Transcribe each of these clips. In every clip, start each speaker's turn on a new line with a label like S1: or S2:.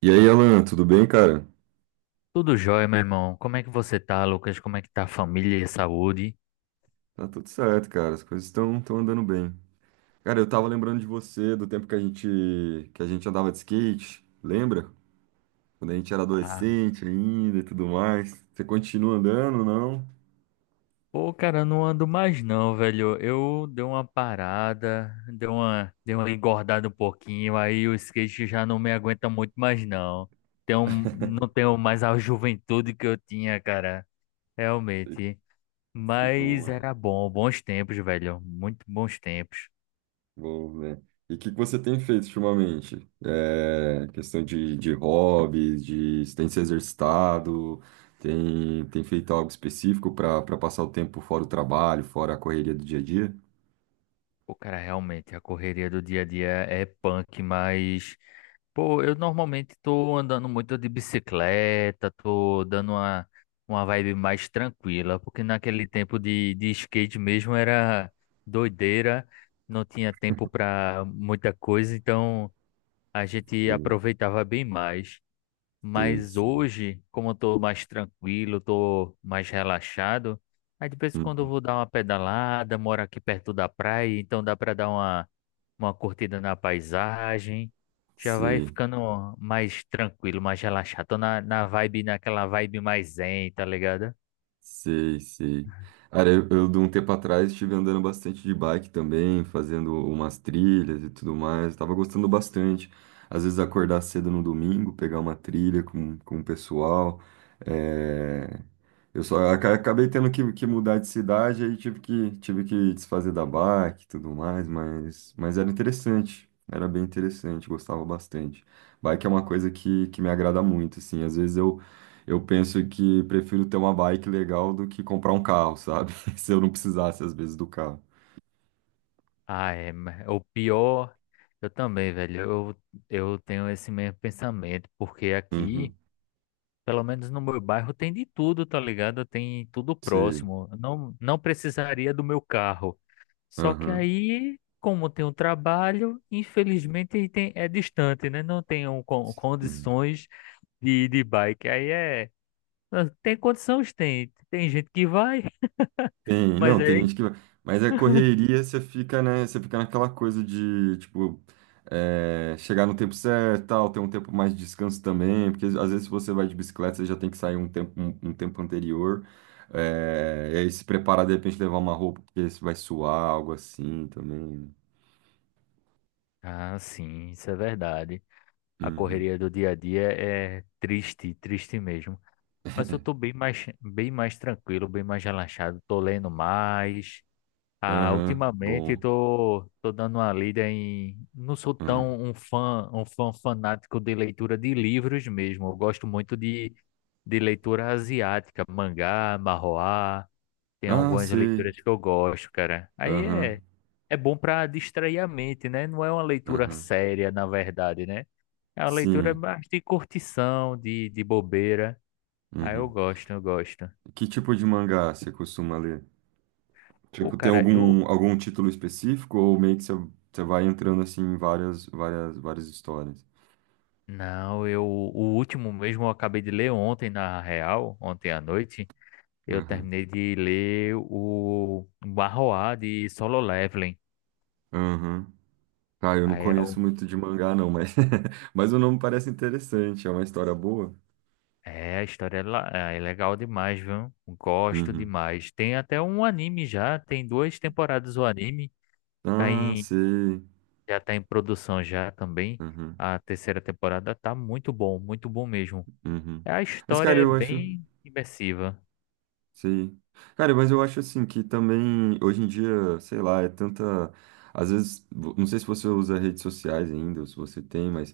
S1: E aí, Alan, tudo bem, cara?
S2: Tudo jóia, meu irmão. Como é que você tá, Lucas? Como é que tá a família e a saúde?
S1: Tá tudo certo, cara. As coisas estão andando bem. Cara, eu tava lembrando de você, do tempo que a gente andava de skate, lembra? Quando a gente era
S2: Ah,
S1: adolescente ainda e tudo mais. Você continua andando, não?
S2: Pô, cara, não ando mais não, velho. Eu dei uma parada, dei uma engordada um pouquinho, aí o skate já não me aguenta muito mais não. Não tenho mais a juventude que eu tinha, cara,
S1: Sei,
S2: realmente.
S1: sei como
S2: Mas
S1: é.
S2: era bom, bons tempos, velho. Muito bons tempos.
S1: Bom, né? E o que que você tem feito ultimamente? É, questão de hobbies, de você tem se exercitado, tem feito algo específico para passar o tempo fora o trabalho, fora a correria do dia a dia?
S2: O cara realmente, a correria do dia a dia é punk, mas, pô, eu normalmente tô andando muito de bicicleta, uma vibe mais tranquila, porque naquele tempo de skate mesmo era doideira, não tinha tempo pra muita coisa, então a gente
S1: Sim,
S2: aproveitava bem mais.
S1: sim.
S2: Mas
S1: Sim.
S2: hoje, como eu tô mais tranquilo, tô mais relaxado, aí de vez em quando eu
S1: Uhum.
S2: vou dar uma pedalada, moro aqui perto da praia, então dá para uma curtida na paisagem. Já vai
S1: Sei,
S2: ficando mais tranquilo, mais relaxado. Tô na vibe, naquela vibe mais zen, tá ligado?
S1: sei, sei. Cara, eu de um tempo atrás estive andando bastante de bike também, fazendo umas trilhas e tudo mais. Tava gostando bastante. Às vezes acordar cedo no domingo, pegar uma trilha com o pessoal. É, eu só acabei tendo que mudar de cidade, aí tive tive que desfazer da bike e tudo mais, mas era interessante. Era bem interessante, gostava bastante. Bike é uma coisa que me agrada muito, assim. Às vezes eu penso que prefiro ter uma bike legal do que comprar um carro, sabe? Se eu não precisasse, às vezes, do carro.
S2: Ah, é, mas o pior, eu também, velho. Eu tenho esse mesmo pensamento, porque aqui.
S1: Uhum.
S2: Pelo menos no meu bairro tem de tudo, tá ligado? Tem tudo
S1: Sei.
S2: próximo. Não, não precisaria do meu carro. Só que
S1: Aham.
S2: aí, como tem um trabalho, infelizmente tem, é distante, né? Não tenho
S1: Sim.
S2: condições de ir de bike. Aí é. Tem condições, tem. Tem gente que vai,
S1: Tem,
S2: mas
S1: não, tem
S2: aí.
S1: gente que. Mas a correria, você fica, né? Você fica naquela coisa de, tipo, é, chegar no tempo certo, tal, ter um tempo mais de descanso também. Porque às vezes, se você vai de bicicleta, você já tem que sair um tempo, um tempo anterior. É, e aí se preparar, de repente, levar uma roupa, porque você vai suar, algo assim também, né?
S2: Ah, sim, isso é verdade. A
S1: Uhum.
S2: correria do dia a dia é triste, triste mesmo. Mas eu tô bem mais tranquilo, bem mais relaxado. Tô lendo mais. Ah,
S1: Aham,
S2: ultimamente
S1: bom.
S2: tô, tô dando uma lida em. Não sou
S1: Hum.
S2: tão um fã fanático de leitura de livros mesmo. Eu gosto muito de leitura asiática, mangá, manhwa. Tem
S1: Ah,
S2: algumas
S1: sei.
S2: leituras que eu gosto, cara. Aí
S1: Aham,
S2: é, é bom pra distrair a mente, né? Não é uma leitura
S1: aham.
S2: séria, na verdade, né? É uma leitura
S1: Sim.
S2: mais de curtição, de bobeira. Aí eu
S1: Uhum.
S2: gosto, eu gosto.
S1: Que tipo de mangá você costuma ler?
S2: Pô,
S1: Tipo, tem
S2: cara, eu,
S1: algum, algum título específico ou meio que você, você vai entrando assim em várias, várias, várias histórias?
S2: não, eu o último mesmo eu acabei de ler ontem na real, ontem à noite, eu
S1: Aham,
S2: terminei de ler o Barroá de Solo Leveling.
S1: aham. Ah, eu não
S2: Aí é,
S1: conheço muito de mangá, não, mas, mas o nome parece interessante. É uma história boa?
S2: é, a história é, é é legal demais, viu? Gosto
S1: Uhum.
S2: demais. Tem até um anime já, tem duas temporadas o anime, tá
S1: Ah,
S2: em
S1: sei.
S2: já tá em produção já também.
S1: Uhum,
S2: A terceira temporada tá muito bom mesmo.
S1: uhum.
S2: A
S1: Mas,
S2: história
S1: cara,
S2: é
S1: eu acho.
S2: bem imersiva.
S1: Sim. Cara, mas eu acho assim que também hoje em dia, sei lá, é tanta. Às vezes, não sei se você usa redes sociais ainda, ou se você tem, mas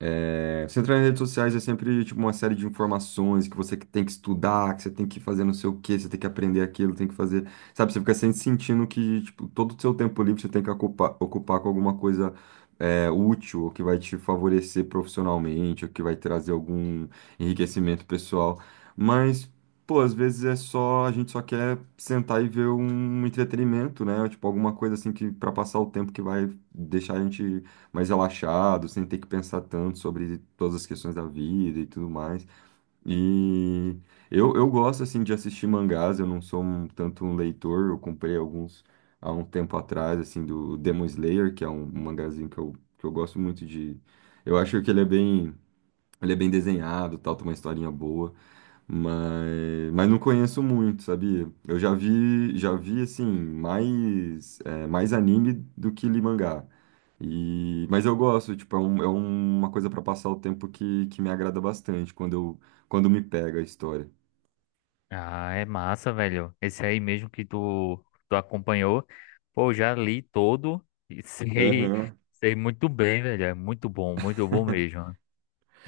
S1: é, você entrar em redes sociais é sempre tipo uma série de informações que você que tem que estudar, que você tem que fazer não sei o quê, você tem que aprender aquilo, tem que fazer, sabe? Você fica sempre sentindo que tipo, todo o seu tempo livre você tem que ocupar com alguma coisa é, útil, ou que vai te favorecer profissionalmente, ou que vai trazer algum enriquecimento pessoal. Mas, pô, às vezes é só, a gente só quer sentar e ver um entretenimento, né? Tipo, alguma coisa assim que para passar o tempo que vai deixar a gente mais relaxado, sem ter que pensar tanto sobre todas as questões da vida e tudo mais. E eu gosto, assim, de assistir mangás, eu não sou tanto um leitor, eu comprei alguns há um tempo atrás, assim, do Demon Slayer, que é um mangazinho que eu gosto muito de... Eu acho que ele é bem... Ele é bem desenhado, tal, tem uma historinha boa, mas não conheço muito, sabia? Eu já vi assim, mais, é, mais anime do que li mangá. E, mas eu gosto, tipo, é, é uma coisa para passar o tempo que me agrada bastante quando eu, quando me pega a história.
S2: Ah, é massa, velho. Esse aí mesmo que tu acompanhou. Pô, já li todo e sei,
S1: Aham.
S2: sei muito bem, velho. É muito bom mesmo.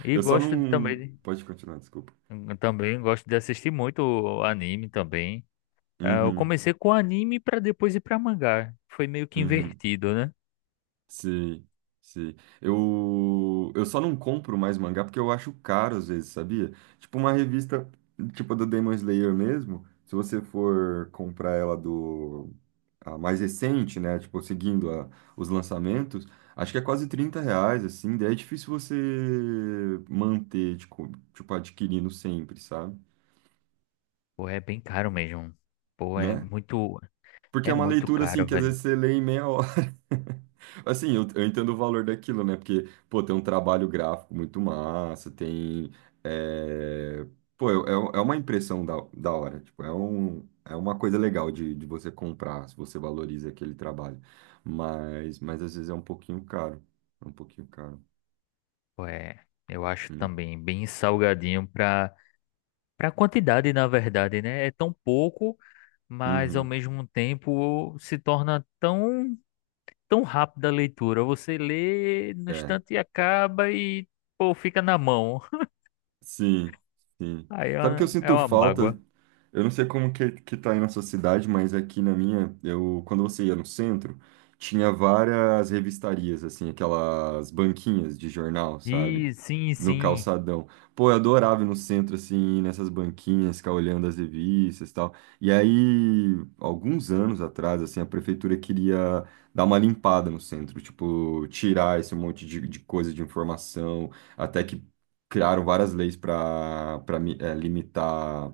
S2: E
S1: Eu só
S2: gosto
S1: não. Pode continuar, desculpa.
S2: de- também gosto de assistir muito anime também. Eu
S1: Uhum,
S2: comecei com anime pra depois ir pra mangá. Foi meio que
S1: uhum.
S2: invertido, né?
S1: Sim, sim. Eu só não compro mais mangá porque eu acho caro às vezes, sabia? Tipo uma revista, tipo a do Demon Slayer mesmo, se você for comprar ela do a mais recente, né? Tipo, seguindo os lançamentos, acho que é quase R$ 30, assim, daí é difícil você manter, tipo, tipo, adquirindo sempre, sabe?
S2: Pô, é bem caro mesmo. Pô,
S1: Né? Porque é
S2: é
S1: uma
S2: muito
S1: leitura, assim,
S2: caro,
S1: que às
S2: velho.
S1: vezes você lê em meia hora. Assim, eu entendo o valor daquilo, né? Porque, pô, tem um trabalho gráfico muito massa, tem... é, pô, é, é uma impressão da hora. Tipo, é é uma coisa legal de você comprar, se você valoriza aquele trabalho. Mas às vezes é um pouquinho caro. É um pouquinho caro.
S2: Pô, é, eu acho
S1: Uhum.
S2: também bem salgadinho pra quantidade, na verdade, né? É tão pouco, mas ao
S1: Uhum.
S2: mesmo tempo se torna tão rápida a leitura. Você lê no
S1: É.
S2: instante e acaba e pô, fica na mão.
S1: Sim, sim.
S2: Aí
S1: Sabe o que eu
S2: é
S1: sinto
S2: uma
S1: falta?
S2: mágoa.
S1: Eu não sei como que tá aí na sua cidade, mas aqui na minha, eu, quando você ia no centro, tinha várias revistarias, assim, aquelas banquinhas de jornal, sabe?
S2: E sim,
S1: No
S2: sim.
S1: calçadão. Pô, eu adorava ir no centro, assim, nessas banquinhas, ficar olhando as revistas e tal. E aí, alguns anos atrás, assim, a prefeitura queria dar uma limpada no centro, tipo, tirar esse monte de coisa de informação até que criaram várias leis para limitar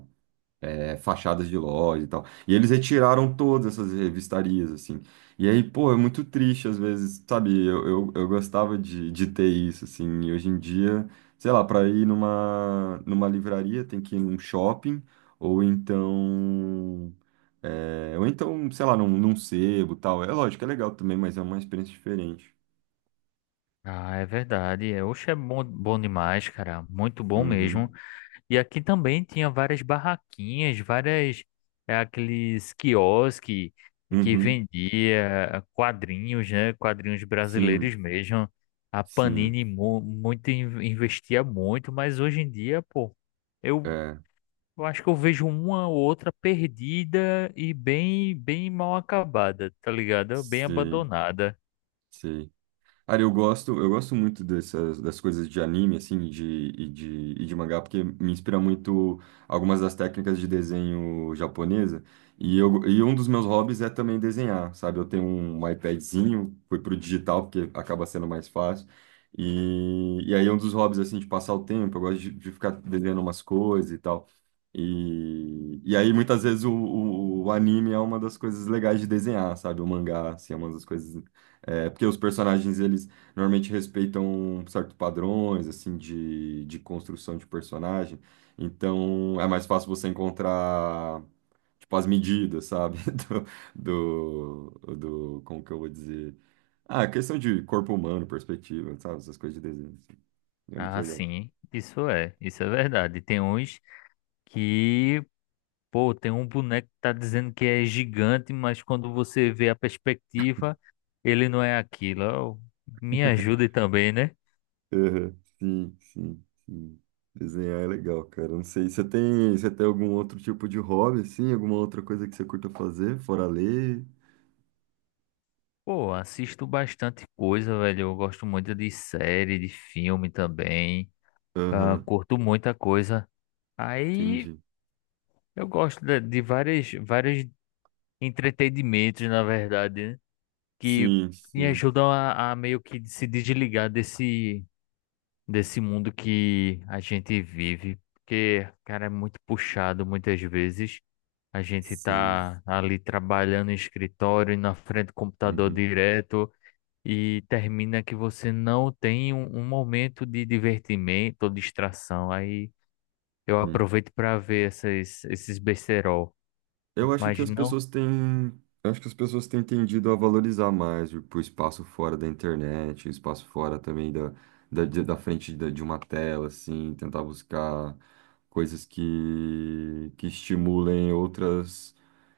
S1: é, fachadas de lojas e tal. E eles retiraram todas essas revistarias, assim. E aí, pô, é muito triste às vezes, sabe? Eu gostava de ter isso, assim. E hoje em dia, sei lá, para ir numa livraria tem que ir num shopping, ou então. É, ou então, sei lá, num sebo e tal. É lógico, é legal também, mas é uma experiência diferente.
S2: Ah, é verdade. É, oxe, é bom, bom demais, cara. Muito bom mesmo.
S1: Uhum,
S2: E aqui também tinha várias barraquinhas, várias, é, aqueles quiosque que
S1: uhum,
S2: vendia quadrinhos, né? Quadrinhos brasileiros
S1: sim,
S2: mesmo. A
S1: sim,
S2: Panini muito investia muito, mas hoje em dia, pô, eu,
S1: é,
S2: eu acho que eu vejo uma ou outra perdida e bem bem mal acabada, tá ligado? Bem
S1: sim.
S2: abandonada.
S1: Sei. Cara, eu gosto muito dessas das coisas de anime, assim, e de, e de mangá, porque me inspira muito algumas das técnicas de desenho japonesa. E, eu, e um dos meus hobbies é também desenhar, sabe? Eu tenho um iPadzinho, fui pro digital, porque acaba sendo mais fácil. E aí é um dos hobbies, assim, de passar o tempo, eu gosto de ficar desenhando umas coisas e tal. E aí, muitas vezes, o anime é uma das coisas legais de desenhar, sabe? O mangá, assim, é uma das coisas é, porque os personagens, eles normalmente respeitam certos padrões, assim, de construção de personagem. Então, é mais fácil você encontrar, tipo, as medidas, sabe? Do, do, do- como que eu vou dizer? Ah, questão de corpo humano, perspectiva, sabe? Essas coisas de desenho, assim. É muito
S2: Ah,
S1: legal.
S2: sim, isso é verdade. Tem uns que pô, tem um boneco que tá dizendo que é gigante, mas quando você vê a perspectiva, ele não é aquilo. Ó, me ajude também, né?
S1: Uhum. Sim, sim, sim. Desenhar é legal, cara. Não sei, você tem algum outro tipo de hobby, assim? Alguma outra coisa que você curta fazer, fora ler?
S2: Pô, assisto bastante coisa, velho. Eu gosto muito de série, de filme também. Ah,
S1: Aham.
S2: curto muita coisa. Aí
S1: Entendi.
S2: eu gosto de várias, vários entretenimentos, na verdade, né? Que
S1: Sim,
S2: me
S1: sim,
S2: ajudam a meio que se desligar desse, desse mundo que a gente vive, porque, cara, é muito puxado muitas vezes. A gente
S1: sim.
S2: tá ali trabalhando em escritório, na frente do computador
S1: Uhum,
S2: direto, e termina que você não tem um, um momento de divertimento ou distração. Aí eu
S1: sim.
S2: aproveito para ver essas, esses besterol.
S1: Eu acho que
S2: Mas
S1: as
S2: não.
S1: pessoas têm, eu acho que as pessoas têm tendido a valorizar mais o espaço fora da internet, o espaço fora também da, da frente de uma tela, assim, tentar buscar coisas que estimulem outras,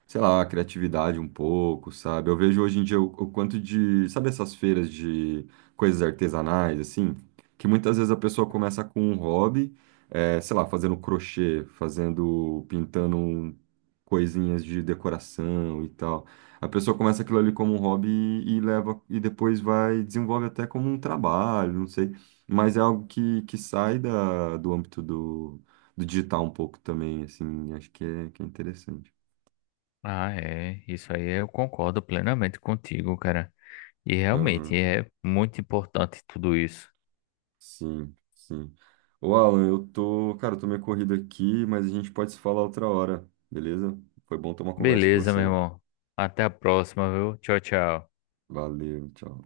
S1: sei lá, a criatividade um pouco, sabe? Eu vejo hoje em dia o quanto de, sabe essas feiras de coisas artesanais, assim, que muitas vezes a pessoa começa com um hobby, sei lá, fazendo crochê, fazendo, pintando um coisinhas de decoração e tal. A pessoa começa aquilo ali como um hobby e leva e depois vai desenvolve até como um trabalho, não sei, mas é algo que sai da, do âmbito do, do digital um pouco também, assim, acho que é interessante.
S2: Ah, é. Isso aí eu concordo plenamente contigo, cara. E realmente
S1: Aham,
S2: é muito importante tudo isso.
S1: sim, sim. Ô, Alan, eu tô, cara, eu tô meio corrido aqui, mas a gente pode se falar outra hora, beleza? Foi bom ter uma conversa com
S2: Beleza, meu
S1: você.
S2: irmão. Até a próxima, viu? Tchau, tchau.
S1: Valeu, tchau.